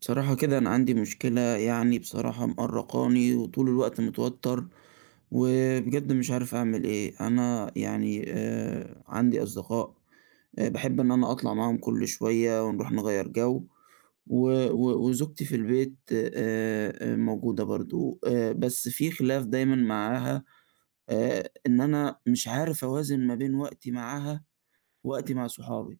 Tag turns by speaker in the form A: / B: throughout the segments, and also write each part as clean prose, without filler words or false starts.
A: بصراحة كده أنا عندي مشكلة، يعني بصراحة مقرقاني وطول الوقت متوتر. وبجد مش عارف أعمل إيه. أنا يعني آه، عندي أصدقاء آه، بحب إن أنا أطلع معاهم كل شوية ونروح نغير جو. و- و- وزوجتي في البيت آه، آه، موجودة برضو آه، بس في خلاف دايما معاها آه، إن أنا مش عارف أوازن ما بين وقتي معاها ووقتي مع صحابي.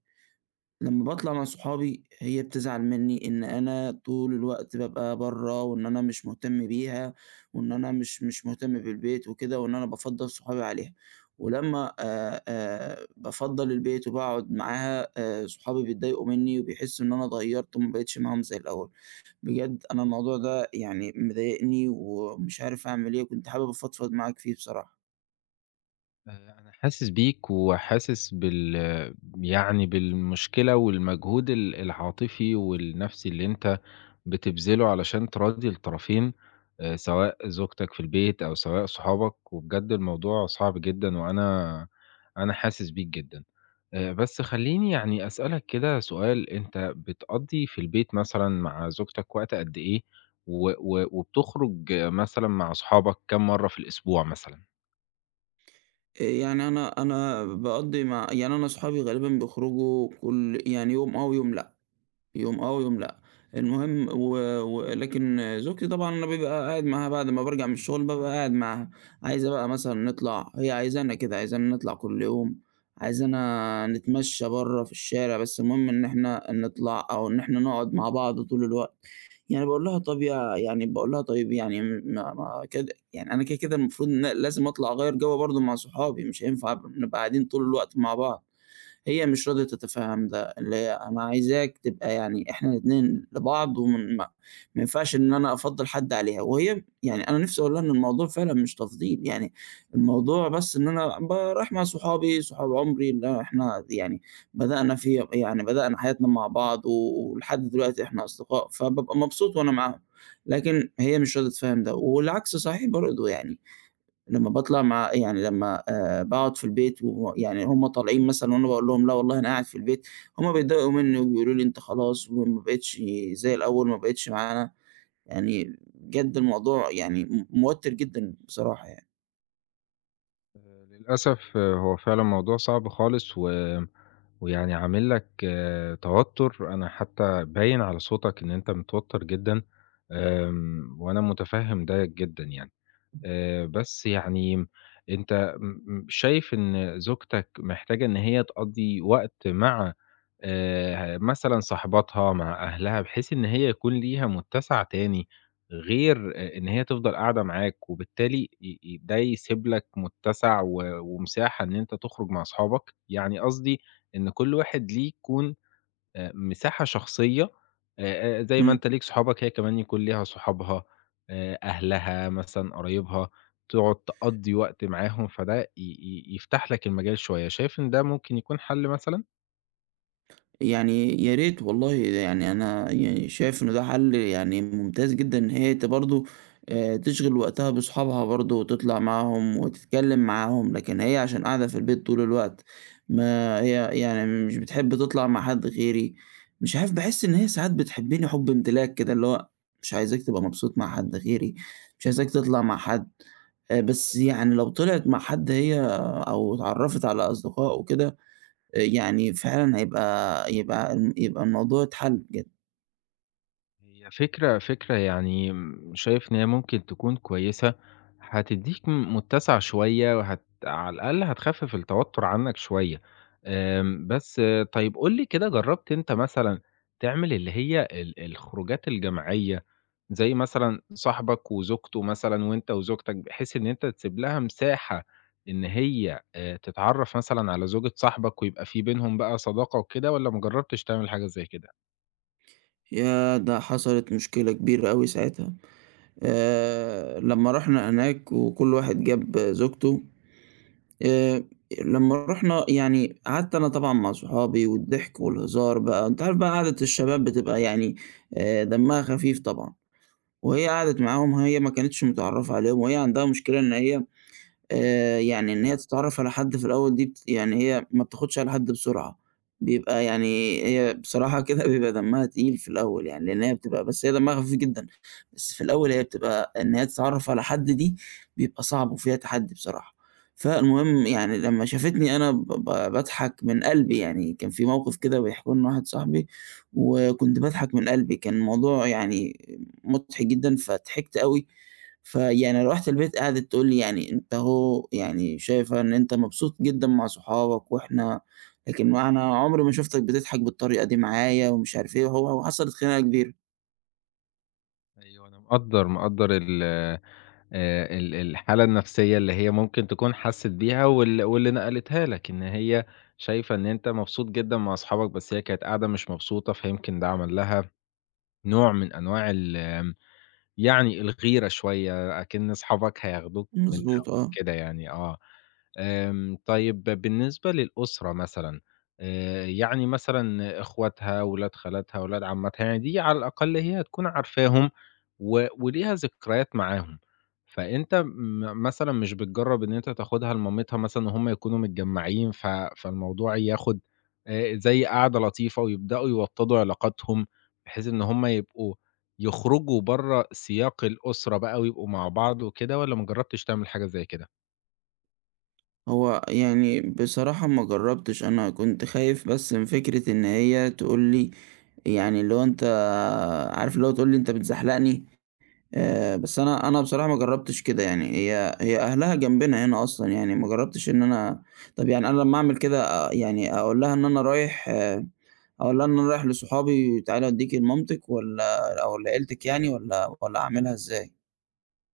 A: لمّا باطلع مع صحابي هي بتزعل منّي إن أنا طول الوقت بابقى برّه، وإن أنا مش مهتم بيها، وإن أنا مش مهتم بالبيت وكده، وإن أنا بافضّل صحابي عليها، ولمّا بافضّل البيت وباقعد معاها صحابي بيتضايقوا منّي وبيحسّوا إن أنا اتغيّرت وما بقيتش معاهم زي الأول. بجد أنا الموضوع ده يعني مضايقني ومش عارف أعمل إيه، وكنت حابب أفضفض معاك فيه بصراحة.
B: آآ أنا حاسس بيك وحاسس يعني بالمشكلة والمجهود العاطفي والنفسي اللي أنت بتبذله علشان تراضي الطرفين، سواء زوجتك في البيت أو سواء صحابك، وبجد الموضوع صعب جدًا وأنا حاسس بيك جدًا. بس خلّيني يعني أسألك كده سؤال، أنت بتقضّي في البيت مثلًا مع زوجتك وقت قد إيه؟ و و وبتخرج مثلًا مع صحابك كام مرّة في الأسبوع مثلًا؟
A: يعني أنا باقضّي مع، يعني أنا صحابي غالبًا بيخرجوا كل يعني يوم آه ويوم لأ. يوم آه ويوم لأ. المهم، ولكن زوجتي طبعًا أنا بابقى قاعد معاها بعد ما بارجع من الشغل بابقى قاعد معاها، عايزة بقى مثلًا نطلع، هي عايزانا كده، عايزانا نطلع كل يوم، عايزانا نتمشى برّه في الشارع، بس المهم إن إحنا نطلع أو إن إحنا نقعد مع بعض طول الوقت. يعني باقول لها طب يا، يعني باقول لها طيب، يعني ما ما كده، يعني أنا كده، كده المفروض إن لازم أطلع أغيّر جو برضه مع صحابي، مش هينفع نبقى قاعدين طول الوقت مع بعض. هي مش راضية تتفهم ده، اللي هي أنا عايزاك تبقى، يعني إحنا الاتنين لبعض وم ما ما ينفعش إن أنا أفضّل حد عليها، وهي يعني أنا نِفْسي أقول لها إن الموضوع فعلًا مش تفضيل، يعني الموضوع بس إن أنا رايح مع صحابي، صحاب عمري اللي إحنا يعني بدأنا في يعني بدأنا حياتنا مع بعض ولحد دلوقتي إحنا أصدقاء، فبابقى مبسوط وأنا معاهم، لكن هي مش راضية تتفهم ده، والعكس صحيح برضه يعني. لمّا باطلع مع يعني لمّا باقعد في البيت ويعني هُم طالعين مثلًا وأنا باقول لهم: "لا والله أنا قاعد في البيت." هُم بيتضايقوا منّي وبيقولوا لي: "أنت خلاص وما بقيتش زي الأول، ما بقيتش معانا." يعني بجد الموضوع يعني موتِّر جدًا بصراحة يعني.
B: للأسف آه، هو فعلًا موضوع صعب خالص و ويعني عامل لك آه، توتُّر، أنا حتّى باين على صوتك إن أنت متوتّر جدًا، وأنا مُتفهِّم ده جدًا يعني. بس يعني أنت م م شايف إن زوجتك محتاجة إن هي تقضّي وقت مع مثلًا صاحباتها، مع أهلها، بحيث إن هي يكون ليها متسع تاني غير إن هي تفضل قاعدة معاك، وبالتالي ي ي ده يسيب لك متسع و ومساحة إن أنت تخرج مع أصحابك؟ يعني قصدي إن كل واحد ليه يكون مساحة شخصية زي ما
A: إمم.
B: أنت ليك صحابك هي كمان يكون ليها صحابها، أهلها مثلًا قرايبها، تقعد تقضّي وقت معاهم، فده ي ي يفتح لك المجال شوية، شايف إن ده ممكن يكون حل مثلًا؟
A: يعني يا ريت والله، يعني أنا يعني شايف إنه ده حل يعني ممتاز جدًا، إن هي برضه تشغِل وقتها بأصحابها برضه وتطلع معاهم وتتكلّم معاهم، لكن هي عشان قاعدة في البيت طول الوقت، ما هي يعني مش بتحب تطلع مع حد غيري، مش عارف، باحس إن هي ساعات بتحبّني حُب امتلاك كده، اللي هو مش عايزاك تبقى مبسوط مع حد غيري، مش عايزاك تطلع مع حد. بس يعني لو طلعت مع حد هي أو اتعرّفت على أصدقاء وكده، يعني فعلًا هيبقى، يبقى الموضوع اتحل بجد.
B: هي فكرة يعني شايف إن هي ممكن تكون كويسة، هتدّيك متسع شوية وهت على الأقل هتخفِّف التوتُّر عنّك شوية. بس آه، طيب قُل لي كده جرّبت أنت مثلًا تعمل اللي هي الخروجات الجماعية، زي مثلًا صاحبك وزوجته مثلًا وأنت وزوجتك، بحيث إن أنت تسيب لها مساحة إن هي تتعرّف مثلًا على زوجة صاحبك ويبقى في بينهم بقى صداقة وكده والّا ما جرّبتش تعمل حاجة زي كده؟
A: ياه! ده حصلت مشكلة كبيرة أوي ساعتها. لمّا رُحنا هناك وكل واحد جاب زوجته، آآ لمّا رُحنا، يعني قعدت أنا طبعًا مع صحابي والضحك والهزار بقى، أنت عارف بقى قعدة الشباب بتبقى يعني دمها خفيف طبعًا، وهي قعدت معاهم، هي ما كانتش متعرّفة عليهم، وهي عندها مشكلة إن هي يعني إن هي تتعرّف على حد في الأول دي يعني هي ما بتاخدش على حد بسرعة، بيبقى يعني هي بصراحة كده بيبقى دمّها تقيل في الأول يعني، لإن هي بتبقى، بس هي دمّها خفيف جدًا، بس في الأول هي بتبقى إن هي تتعرّف على حد دي بيبقى صعب وفيها تحدّي بصراحة. فالمهم يعني لمّا شافتني أنا ب ب باضحك من قلبي يعني، كان في موقف كده بيحكوه لنا واحد صاحبي وكنت باضحك من قلبي، كان الموضوع يعني مضحك جدًا، فضحكت أوي. فيعني لو رُحت البيت قعدت تقول لي: "يعني أنت أهو، يعني شايفة إن أنت مبسوط جدًا مع صحابك وإحنا، لكن أنا عمري ما شُفتك بتضحك بالطريقة دي معايا." ومش عارف إيه، وهو وحصلت خناقة كبيرة.
B: أيوه أنا مقدّر، مقدّر ال ال الحالة النفسية اللي هي ممكن تكون حسّت بيها واللي نقلتها لك، إن هي شايفة إن أنت مبسوط جدًا مع أصحابك، بس هي كانت قاعدة مش مبسوطة، فيمكن ده عمل لها نوع من أنواع يعني الغيرة شوية، أكِن أصحابك هياخدوك من
A: مضبوط آه.
B: كده يعني آه. طيب بالنسبة للأسرة مثلًا، يعني مثلًا إخواتها، ولاد خالاتها، ولاد عمّاتها، يعني دي على الأقل هي هتكون عارفاهم وليها ذكريات معاهم، فأنت مثلًا مش بتجرّب إن أنت تاخدها لمامتها مثلًا وهُم يكونوا متجمّعين، فالموضوع ياخد زي قعدة لطيفة ويبدأوا يوطّدوا علاقاتهم، بحيث إن هُم يبقوا يخرجوا برّه سياق الأسرة بقى ويبقوا مع بعض وكده والّا ما جرّبتش تعمل حاجة زي كده؟
A: هو يعني بصراحة ما جرّبتش، أنا كنت خايف بس من فكرة إن هي تقول لي، يعني اللي هو أنت عارف، اللي هو تقول لي: "أنت بتزحلقني." بس أنا بصراحة ما جرّبتش كده يعني، هي أهلها جنبنا هنا أصلًا يعني، ما جرّبتش إن أنا، طَب يعني أنا لمّا أعمل كده يعني أقول لها إن أنا رايح آه، أقول لها إن أنا رايح لصحابي، تعالي أوديكِ لمامتِك والّا أو لعيلتِك، يعني والّا أعملها إزاي؟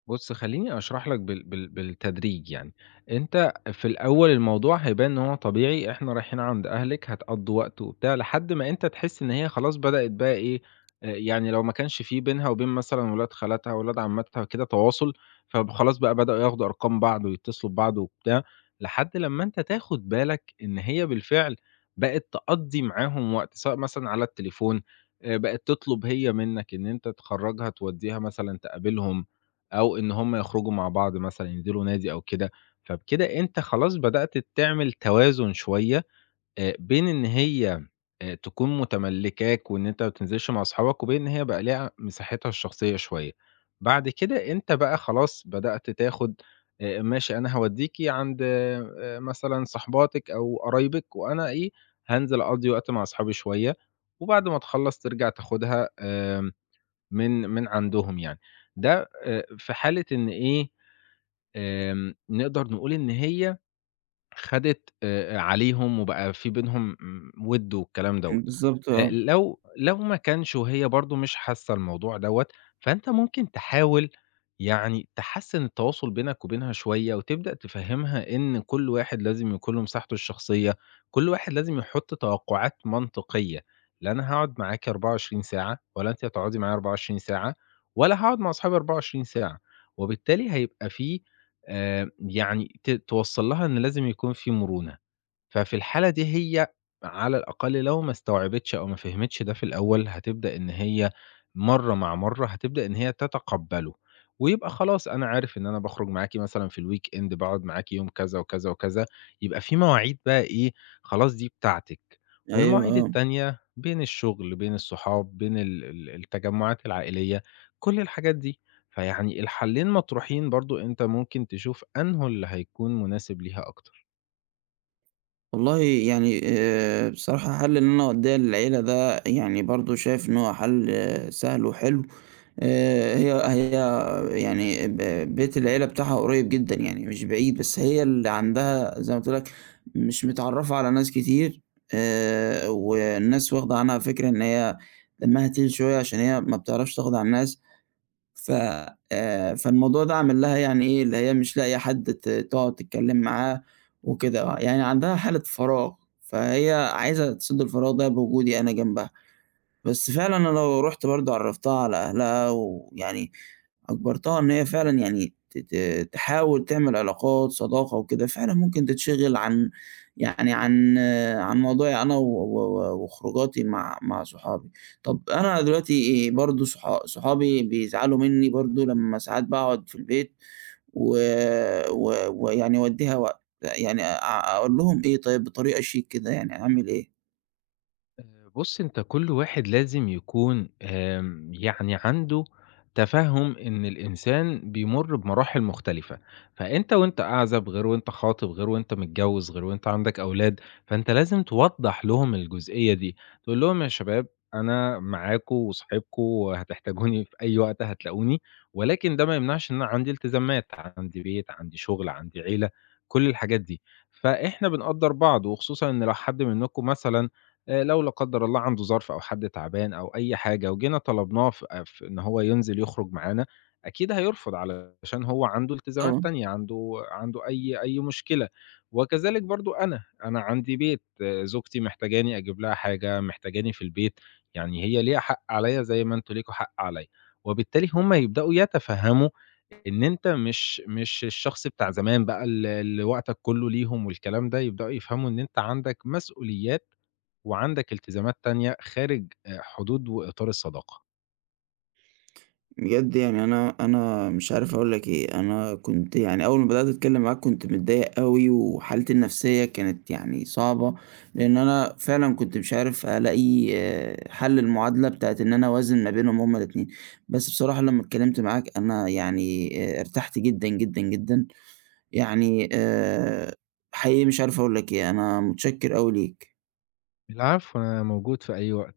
B: بُص، خلّيني أشرح لك بالتدريج يعني، أنت في الأول الموضوع هيبان إن هو طبيعي، إحنا رايحين عند أهلِك هتقضّوا وقت وبتاع، لحد ما أنت تحس إن هي خلاص بدأت بقى إيه، يعني لو ما كانش في بينها وبين مثلًا ولاد خالاتها، ولاد عمّاتها كده تواصل، فخلاص بقى بدأوا ياخدوا أرقام بعض ويتصلوا ببعض وبتاع، لحد لمّا أنت تاخد بالك إن هي بالفعل بقت تقضّي معاهم وقت، سواء مثلًا على التليفون، بقت تطلب هي منّك إن أنت تخرّجها تودّيها مثلًا تقابلهم، أو إن هم يخرجوا مع بعض مثلًا، ينزلوا نادي أو كده، فبكده أنت خلاص بدأت تعمل توازن شوية بين إن هي تكون متملّكاك وإن أنت ما بتنزلش مع أصحابك، وبين إن هي بقى ليها مساحتها الشخصية شوية. بعد كده أنت بقى خلاص بدأت تاخد ماشي أنا هاوديكِ عند مثلًا صاحباتِك أو قرايبِك، وأنا إيه هانزل أقضي وقت مع أصحابي شوية، وبعد ما تخلّص ترجع تاخدها من عندهم يعني. ده في حالة إن إيه، نقدر نقول إن هي خدِت عليهم وبقى في بينهم وِد والكلام دوّة.
A: بالضبط آه.
B: لو ما كانش وهي برضه مش حاسة الموضوع دوّة، فأنت ممكن تحاول يعني تحسِّن التواصل بينك وبينها شوية وتبدأ تفهِّمها إن كل واحد لازم يكون له مساحته الشخصية، كل واحد لازم يحُط توقعات منطقية، لا أنا هاقعد معاكِ 24 ساعة ولا أنتِ هتقعدي معايا 24 ساعة ولا هاقعد مع أصحابي 24 ساعة، وبالتالي هيبقى في يعني توصّل لها إن لازم يكون في مرونة. ففي الحالة دي هي على الأقل لو ما استوعبتش أو ما فهمتش ده في الأول، هتبدأ إن هي مرّة مع مرّة هتبدأ إن هي تتقبّله، ويبقى خلاص أنا عارف إن أنا باخرج معاكِ مثلًا في الweekend باقعد معاكِ يوم كذا وكذا وكذا، يبقى في مواعيد بقى إيه، خلاص دي بتاعتِك،
A: أيوه
B: والمواعيد
A: آه.
B: التانية بين الشغل، بين الصحاب، بين ال ال التجمعات العائلية، كل الحاجات دي. فيعني الحلّين مطروحين برضه، أنت ممكن تشوف أنهو اللي هيكون مناسب ليها أكتر.
A: والله يعني، بصراحة حَل إن أنا أودّيها للعيلة ده، يعني برضه شايف إن هو حَل آه، سهل وحلو. هي هي يعني بيت العيلة بتاعها قريب جدًا يعني مش بعيد، بس هي اللي عندها زي ما قُلت لك مش متعرّفة على ناس كتير، والناس واخدة عنها فكرة إن هي دمها تقيل شوية عشان هي ما بتعرفش تاخد على الناس، ف فالموضوع ده عامل لها يعني إيه، اللي هي مش لاقية حد تقعد تتكلّم معاه وكده، يعني عندها حالة فراغ، فهي عايزة تسِد الفراغ ده بوجودي أنا جنبها. بس فعلًا أنا لو رُحت برضه عرّفتها على أهلها ويعني أجبرتها إن هي فعلًا يعني ت ت تحاول تعمل علاقات، صداقة وكده، فعلًا ممكن تتشغل عن، يعني عن عن موضوعي أنا و و وخروجاتي مع صحابي. طب أنا دلوقتي برضه صحابي بيزعلوا منّي برضه لمّا ساعات باقعد في البيت ويعني و و ويعني أودّيها وقت، يعني أقول لهم إيه طيب، بطريقة شيك كده، يعني أعمل إيه؟
B: بُص، أنت كل واحد لازم يكون يعني عنده تفهم إن الإنسان بيمُر بمراحل مختلفة، فأنت وأنت أعزب غير وأنت خاطب، غير وأنت متجوّز، غير وأنت عندك أولاد، فأنت لازم توضّح لهم الجزئية دي، تقول لهم يا شباب أنا معاكم وصاحبكم وهتحتاجوني في أي وقت هتلاقوني، ولكن ده ما يمنعش إن أنا عندي التزامات، عندي بيت، عندي شغل، عندي عيلة، كل الحاجات دي، فإحنا بنقدّر بعض، وخصوصًا إن لو حد منكم مثلًا لو لا قدّر الله عنده ظرف أو حد تعبان أو أي حاجة وجينا طلبناه ف ف إن هو ينزل يخرج معانا، أكيد هيرفض علشان هو عنده التزامات
A: طبعًا.
B: تانية، عنده أي مشكلة. وكذلك برضه أنا، أنا عندي بيت، آه، زوجتي محتاجاني أجيب لها حاجة، محتاجاني في البيت، يعني هي ليها حق عليّا زي ما أنتم ليكم حق عليّا. وبالتالي هم يبدأوا يتفهموا إن أنت مش الشخص بتاع زمان بقى اللي وقتك كله ليهم والكلام ده، يبدأوا يفهموا إن أنت عندك مسؤوليات وعندك التزامات تانية خارج حدود وإطار الصداقة.
A: بجد يعني أنا مش عارف أقول لك إيه، أنا كنت يعني أول ما بدأت أتكلّم معاك كنت متضايق أوي، وحالتي النفسية كانت يعني صعبة، لإن أنا فعلًا كنت مش عارف ألاقي آه، حل المعادلة بتاعة إن أنا أوازن ما بينهم هُم الاتنين، بس بصراحة لمّا اتكلّمت معاك أنا يعني ارتحت جدًا، جدًا، جدًا، يعني حقيقي مش عارف أقول لك إيه، أنا متشكّر أوي ليك.
B: العفو، أنا موجود في أي وقت.